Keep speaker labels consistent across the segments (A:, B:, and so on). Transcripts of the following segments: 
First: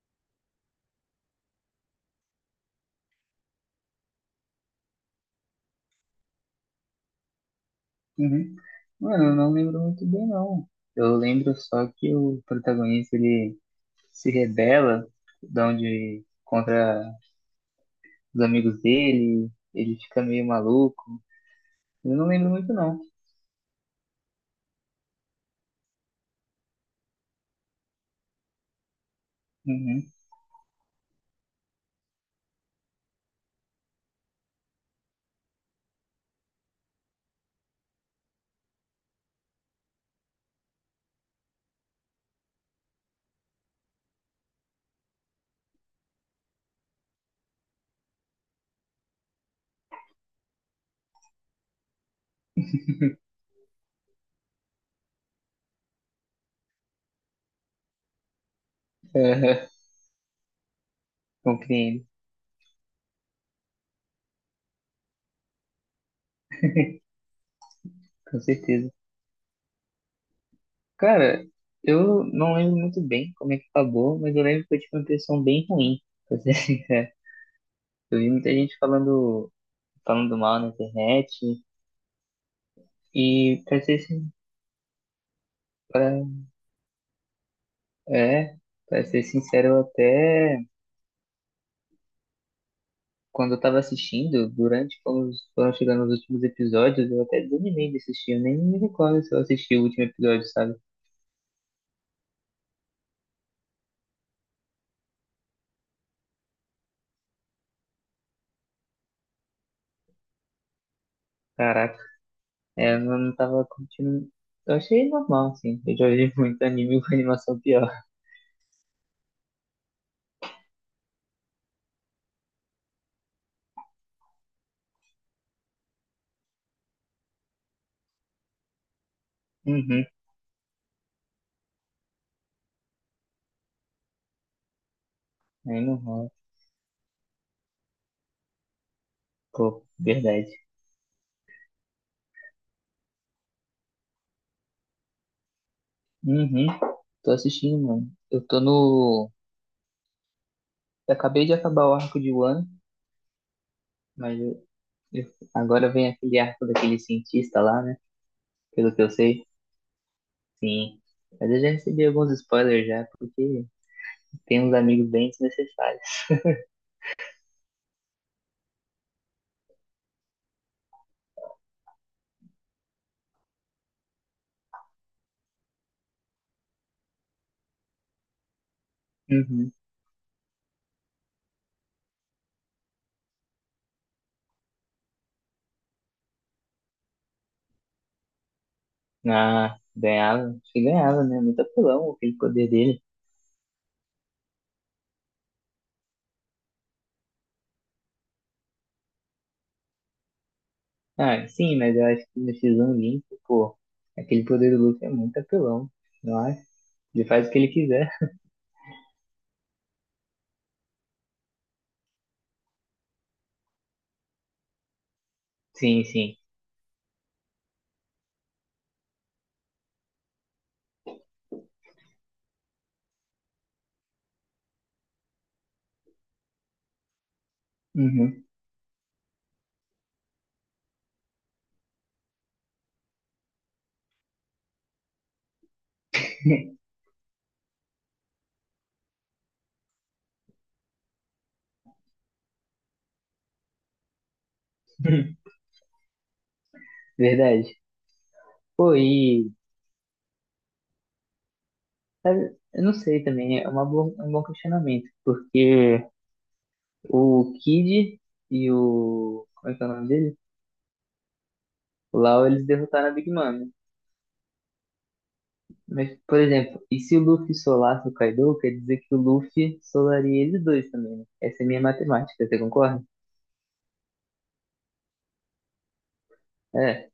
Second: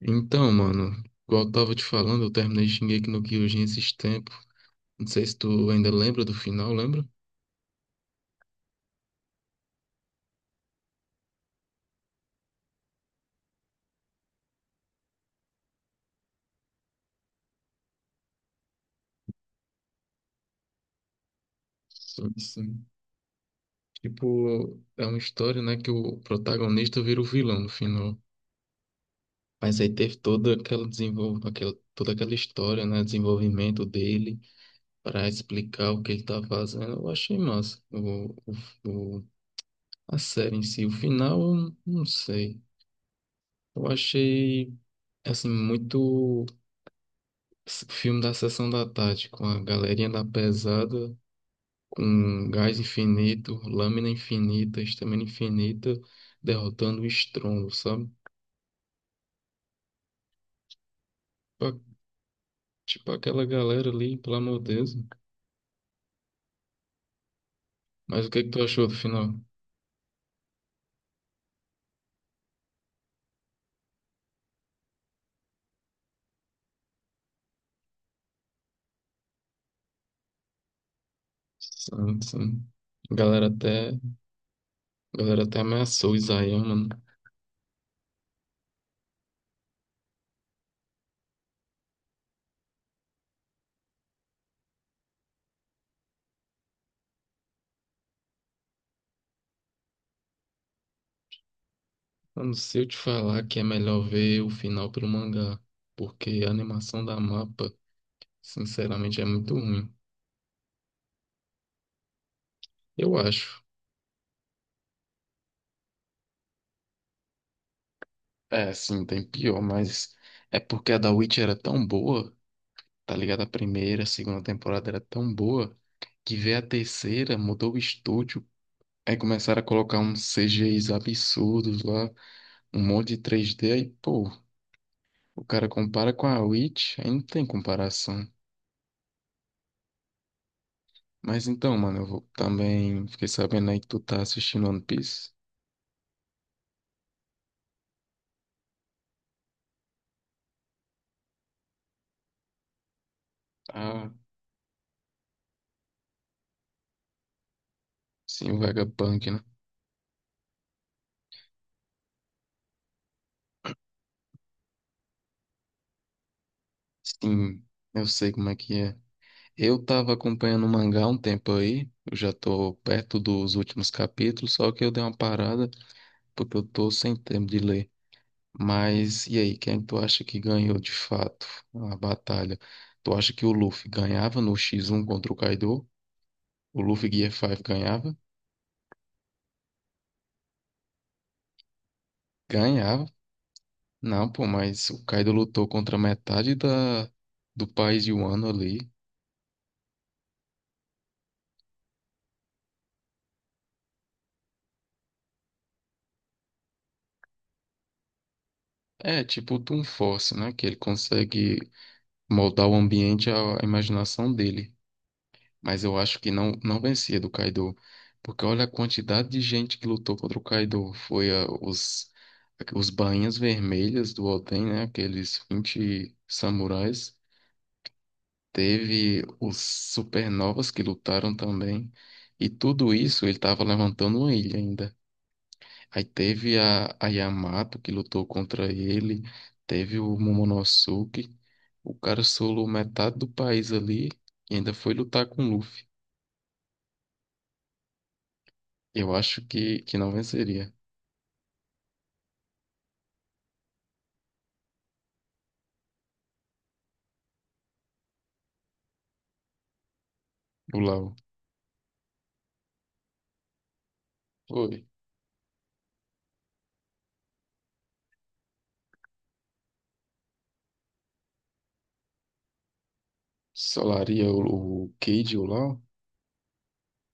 A: Então, mano, igual eu tava te falando, eu terminei Shingeki no Kyojin esses tempos. Não sei se tu ainda lembra do final, lembra?
B: Uhum. Mano, eu não lembro muito bem, não. Eu lembro só que o protagonista, ele se rebela de onde, contra os amigos dele, ele fica meio maluco. Eu não
A: Sim,
B: lembro muito,
A: sim.
B: não.
A: Tipo, é uma história, né, que o protagonista vira o vilão no final. Mas aí
B: Uhum.
A: teve toda aquela história, né, desenvolvimento dele para explicar o que ele tá fazendo. Eu achei massa. O... o- A série em si, o final, eu não sei. Eu achei assim muito Filme da Sessão da Tarde, com a galerinha da pesada, com gás infinito, lâmina infinita, estamina infinita, derrotando o estrondo, sabe? Pa-
B: Compreendo,
A: Tipo aquela galera ali, pelo amor de Deus. Mas o que
B: com
A: é que tu achou
B: certeza.
A: do final?
B: Cara, eu não lembro muito bem como é que acabou, mas eu lembro que eu tive uma impressão bem ruim, pra ser sincero. Eu vi muita gente falando, falando mal na internet,
A: Sim, sim. A Galera
B: e pra
A: até,
B: ser, sin-
A: a galera até ameaçou o
B: pra
A: Isayama, né?
B: É, pra ser sincero, eu até quando eu tava assistindo, durante quando foram chegando os últimos episódios, eu até desanimei de assistir. Eu nem me recordo se eu assisti o último episódio, sabe?
A: Mano, se eu te falar que é melhor ver o final pelo mangá, porque a animação da mapa, sinceramente, é muito ruim.
B: Caraca, é, eu
A: Eu
B: não
A: acho.
B: tava curtindo. Eu achei normal, assim. Eu já vi muito anime com animação pior.
A: É, sim, tem pior, mas é porque a da Witch era tão boa, tá ligado? A primeira, a segunda temporada era tão boa, que veio a terceira, mudou o estúdio, aí começaram a colocar
B: Uhum,
A: uns CGIs absurdos lá, um monte de 3D, aí, pô, o cara
B: é
A: compara com
B: normal.
A: a Witch, aí não tem comparação.
B: Pô, verdade.
A: Mas então, mano, eu vou também, fiquei sabendo aí que tu tá assistindo One Piece.
B: Uhum, tô assistindo, mano. Eu tô no. Eu acabei de acabar o arco de Wano,
A: Ah,
B: mas agora vem aquele arco daquele cientista lá, né?
A: sim, o
B: Pelo que eu
A: Vegapunk, né?
B: sei. Sim. Mas eu já recebi alguns spoilers já, porque tem uns amigos bem desnecessários.
A: Sim, eu sei como é que é. Eu estava acompanhando o mangá há um tempo aí, eu já estou perto dos últimos capítulos, só que eu dei uma parada porque eu estou sem tempo de ler. Mas e aí,
B: Uhum.
A: quem tu acha que ganhou de fato a batalha? Tu acha que o Luffy ganhava no X1 contra o Kaido? O Luffy Gear 5 ganhava?
B: Ah, ganhava. Acho que ganhava, né? Muito apelão aquele poder dele.
A: Ganhava? Não, pô, mas o Kaido lutou contra metade da do país de Wano ali.
B: Ah, sim, mas eu acho que no X1 limpo, pô, aquele poder do Luffy é muito apelão. Não acho, ele faz o que ele quiser.
A: É, tipo o Toon Force, né? Que ele consegue moldar o ambiente à imaginação dele. Mas eu
B: Sim,
A: acho que
B: sim.
A: não, não vencia do Kaido. Porque olha a quantidade de gente que lutou contra o Kaido. Foi os bainhas vermelhas do Oden, né? Aqueles 20 samurais.
B: Uhum.
A: Teve os supernovas que lutaram também. E tudo isso ele estava levantando uma ilha ainda. Aí teve a Yamato que lutou contra ele. Teve o Momonosuke. O cara solou metade do país ali e ainda foi lutar com o Luffy.
B: Verdade. Pô,
A: Eu acho
B: e
A: que não venceria
B: sabe, eu não sei também, é uma boa, é um bom questionamento, porque o Kid e o. Como é que é o nome dele?
A: o Lau.
B: O Lau, eles derrotaram a Big Mom, né?
A: Oi,
B: Mas, por exemplo, e se o Luffy solasse o Kaido, quer dizer que o Luffy solaria eles dois também, né? Essa é minha matemática, você concorda?
A: solaria o Cade ou o Lau?
B: É,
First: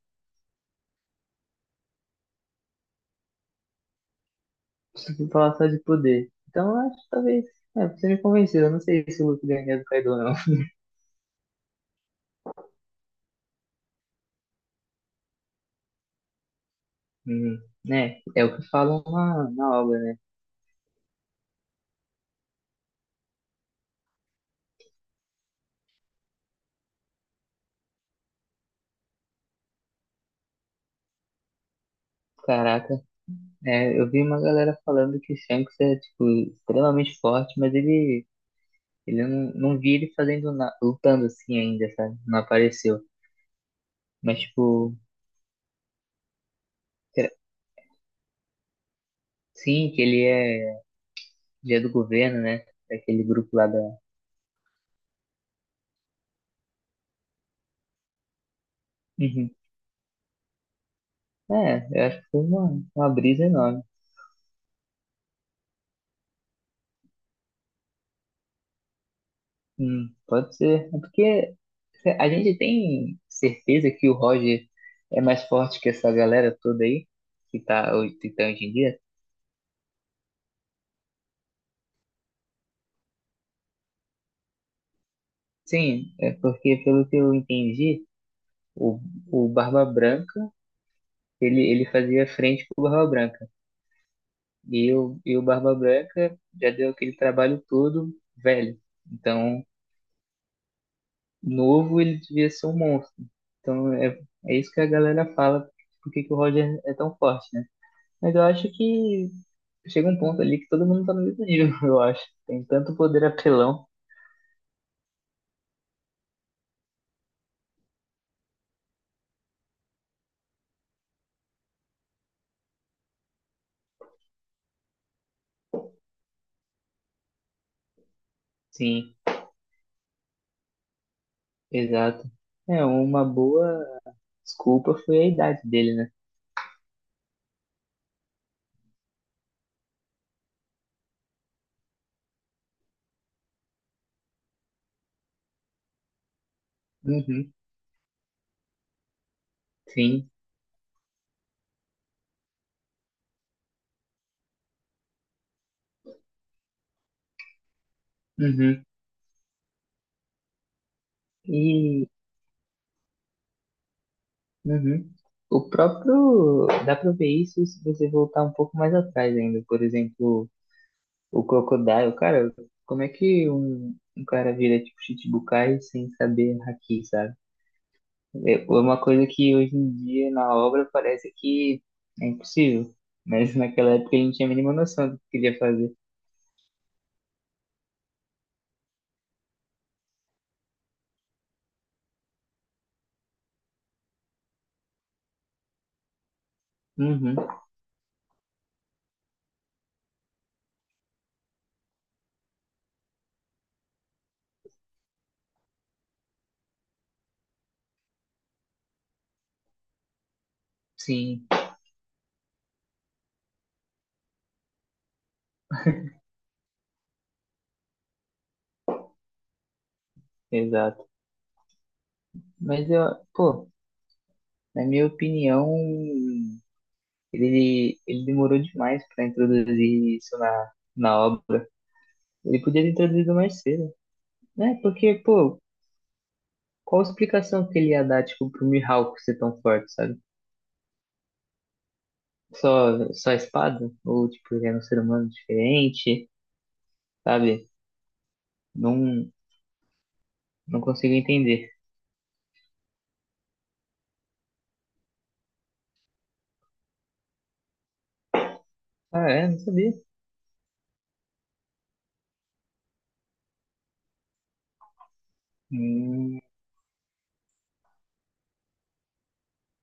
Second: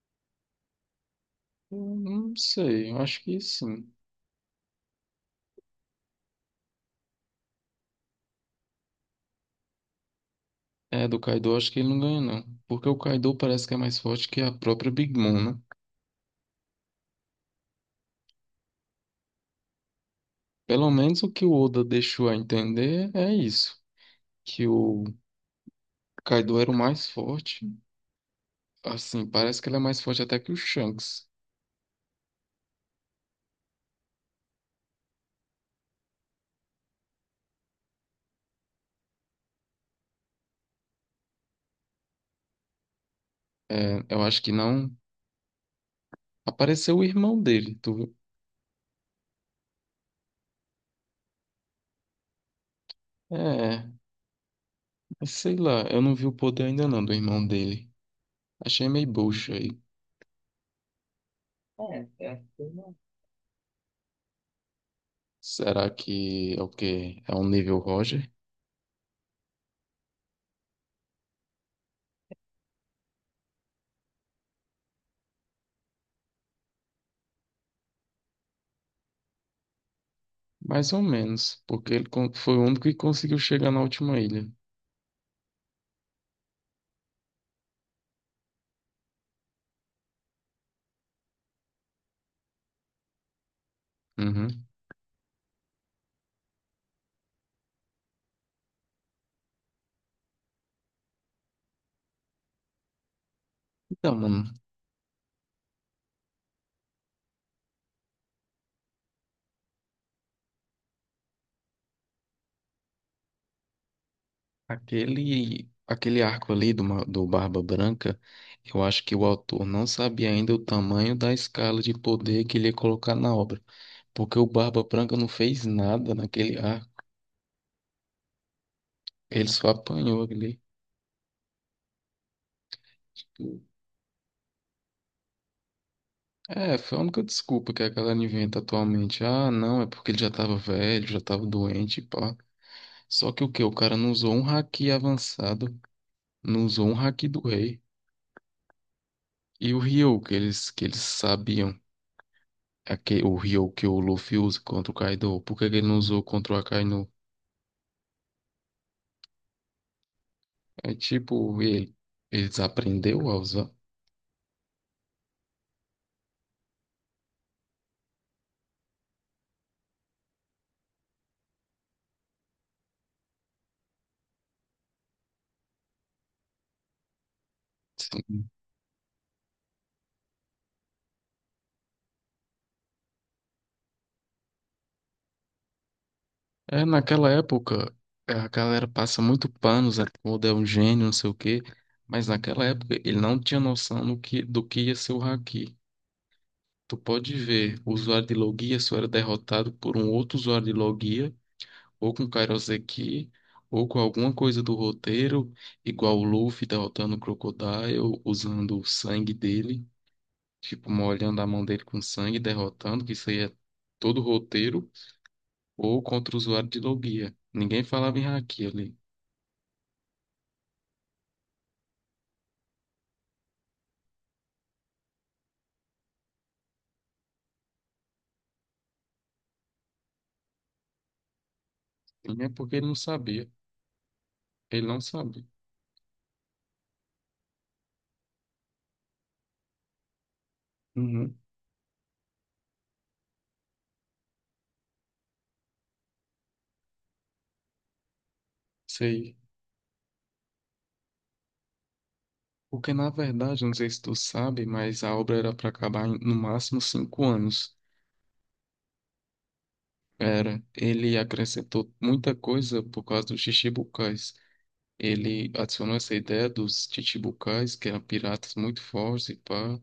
A: Eu não sei, eu acho que sim.
B: se falar só de poder. Então, eu acho que talvez. É, você me convenceu, eu não sei se o Luffy ganharia do Kaido, não.
A: É, do Kaido eu acho que ele não ganha, não. Porque o Kaido parece que é mais forte que a própria Big Mom, né?
B: Hum, né? É o que falam na obra, né?
A: Pelo menos o que o Oda deixou a entender é isso. Que o Kaido era o mais forte. Assim, parece que ele é mais forte até que o Shanks.
B: Caraca, é, eu vi uma galera falando que o Shanks é, tipo, extremamente forte, mas ele eu não, não vi ele fazendo, na, lutando assim ainda, sabe? Não apareceu.
A: É, eu
B: Mas,
A: acho que não.
B: tipo,
A: Apareceu o
B: será-
A: irmão dele, tu viu?
B: sim, que ele é dia do governo, né? Aquele grupo lá da.
A: É, mas sei lá, eu não vi o poder ainda não do irmão dele. Achei meio
B: Uhum.
A: bucha aí.
B: É, eu
A: É,
B: acho que
A: é
B: foi
A: assim.
B: uma brisa enorme.
A: Será que é o quê? É um nível Roger?
B: Pode ser. É porque a gente tem certeza que o Roger é mais forte que essa galera toda aí, que tá, que tá hoje em dia?
A: Mais ou menos, porque ele foi o único que conseguiu chegar na última ilha.
B: Sim, é porque pelo que eu entendi, o, o Barba Branca, ele fazia frente pro Barba Branca.
A: Uhum.
B: E o Barba Branca já deu aquele trabalho todo velho. Então, novo, ele devia ser um monstro. Então é,
A: Então, mano,
B: é isso que a galera fala, por que que o Roger é tão forte, né? Mas eu acho que chega um ponto ali que todo mundo tá no mesmo nível, eu acho. Tem tanto poder apelão.
A: aquele arco ali do Barba Branca, eu acho que o autor não sabia ainda o tamanho da escala de poder que ele ia colocar na obra, porque o Barba Branca não fez nada naquele arco,
B: Sim,
A: ele só apanhou ali.
B: exato. É, uma boa desculpa foi a idade dele, né?
A: É, foi a única desculpa que a galera inventa atualmente. Ah, não, é porque ele já tava velho, já tava doente, pá. Só que o quê? O cara não usou um haki avançado, não usou um haki do
B: Uhum,
A: rei. E o Ryu
B: sim.
A: que eles sabiam, o Ryu que o Luffy usa contra o Kaido, por que que ele não usou contra o Akainu?
B: Uhum.
A: É tipo,
B: E
A: eles aprendeu a usar.
B: uhum. O próprio. Dá pra ver isso se você voltar um pouco mais atrás ainda. Por exemplo, o Crocodile, cara, como é que um cara vira tipo Shichibukai sem saber haki, sabe? É é uma coisa que hoje em dia na obra parece que é impossível, mas naquela época ele não tinha a mínima noção do que queria fazer.
A: É, naquela época, a galera passa muito pano, Zé Ruda é um gênio, não sei o quê, mas naquela época ele não tinha noção do que ia ser o haki. Tu pode
B: Uhum,
A: ver, o usuário de Logia só era derrotado por um outro usuário de Logia, ou com Kairoseki, ou com alguma coisa do roteiro, igual o Luffy derrotando o Crocodile, usando o sangue dele, tipo, molhando
B: sim,
A: a mão dele com sangue, derrotando, que isso aí é todo o roteiro, ou contra o usuário de Logia. Ninguém falava em haki ali.
B: exato. Mas eu, pô, na minha opinião, ele demorou demais pra introduzir isso na obra.
A: É
B: Ele
A: porque
B: podia
A: ele
B: ter
A: não
B: introduzido
A: sabia.
B: mais cedo, né?
A: Ele não
B: Porque,
A: sabia.
B: pô, qual explicação que ele ia dar, tipo, pro Mihawk ser tão forte, sabe?
A: Uhum,
B: Só, só a espada? Ou, tipo, ele era um ser humano diferente, sabe? Não,
A: sei.
B: não consigo entender.
A: Porque, na verdade, não sei se tu sabe, mas a obra era para acabar em, no máximo 5 anos.
B: Ah, é? Não sabia.
A: Era. Ele acrescentou muita coisa por causa dos chichibukais. Ele adicionou essa
B: Hum,
A: ideia dos chichibukais, que eram piratas muito fortes e pá.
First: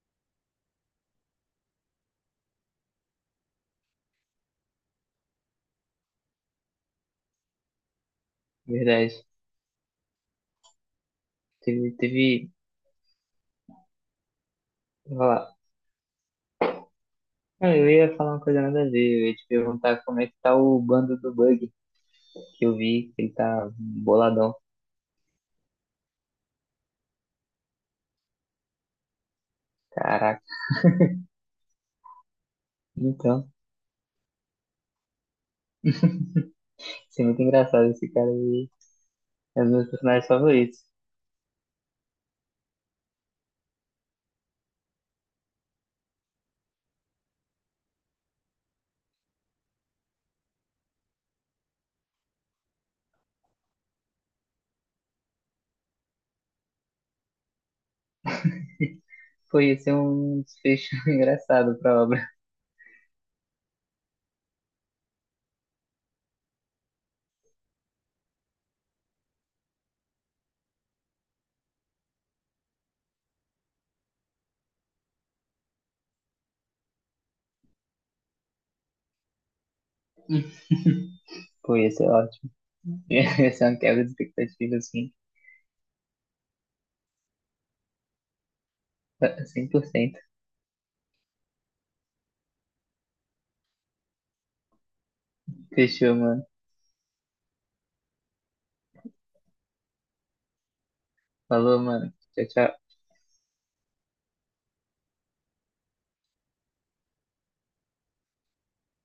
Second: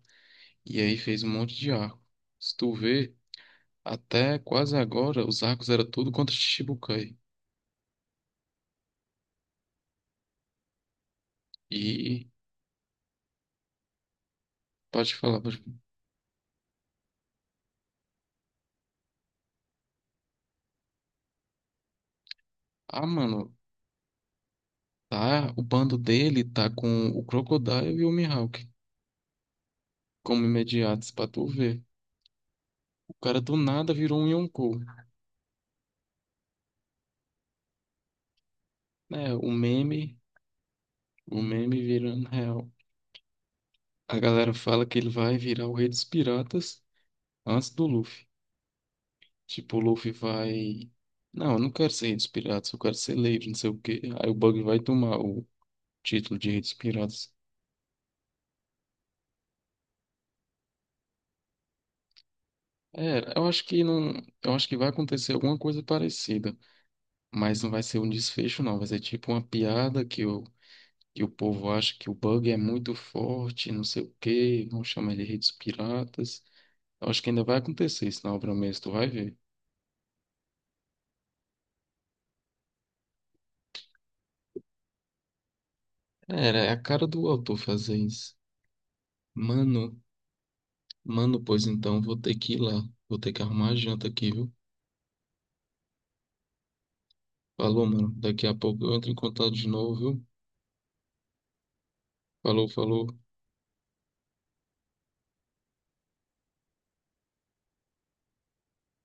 A: E aí fez um monte de arco. Se tu vê, até quase agora, os arcos eram tudo contra chichibukai.
B: verdade. Teve,
A: E
B: teve,
A: pode
B: vou
A: falar,
B: falar.
A: pode...
B: Ah, eu ia falar uma coisa nada a ver. Eu ia te perguntar como é que tá o bando do Bug, que eu
A: Ah,
B: vi que ele
A: mano,
B: tá boladão.
A: tá, o bando dele tá com o Crocodile e o Mihawk
B: Caraca.
A: como imediatos pra tu ver. O cara
B: Então,
A: do nada virou um Yonkou,
B: isso é muito engraçado. Esse cara aí
A: né? O
B: é um dos meus
A: meme,
B: personagens favoritos.
A: o meme virando real. A galera fala que ele vai virar o Rei dos Piratas antes do Luffy. Tipo, o Luffy vai. Não, eu não quero ser Rei dos Piratas, eu quero ser Leiro, não sei o quê. Aí o Bug vai tomar o título de Rei dos Piratas.
B: Pô, ia ser um desfecho engraçado pra obra.
A: É, eu acho que não. Eu acho que vai acontecer alguma coisa parecida. Mas não vai ser um desfecho, não. Vai ser tipo uma piada que o povo acha que o bug é muito forte, não sei o quê, vão chamar ele de redes piratas. Eu acho que ainda vai acontecer isso na obra mesmo, tu vai ver.
B: Pô, ia ser ótimo. Essa é uma quebra de expectativa, assim,
A: Era, é a cara do autor fazer isso.
B: cem por
A: Mano,
B: cento.
A: mano, pois então, vou ter que ir lá. Vou ter que arrumar a janta aqui, viu?
B: Fechou, mano.
A: Falou, mano. Daqui a pouco eu entro em contato de novo, viu?
B: Falou, mano. Tchau,
A: Falou,
B: tchau.
A: falou.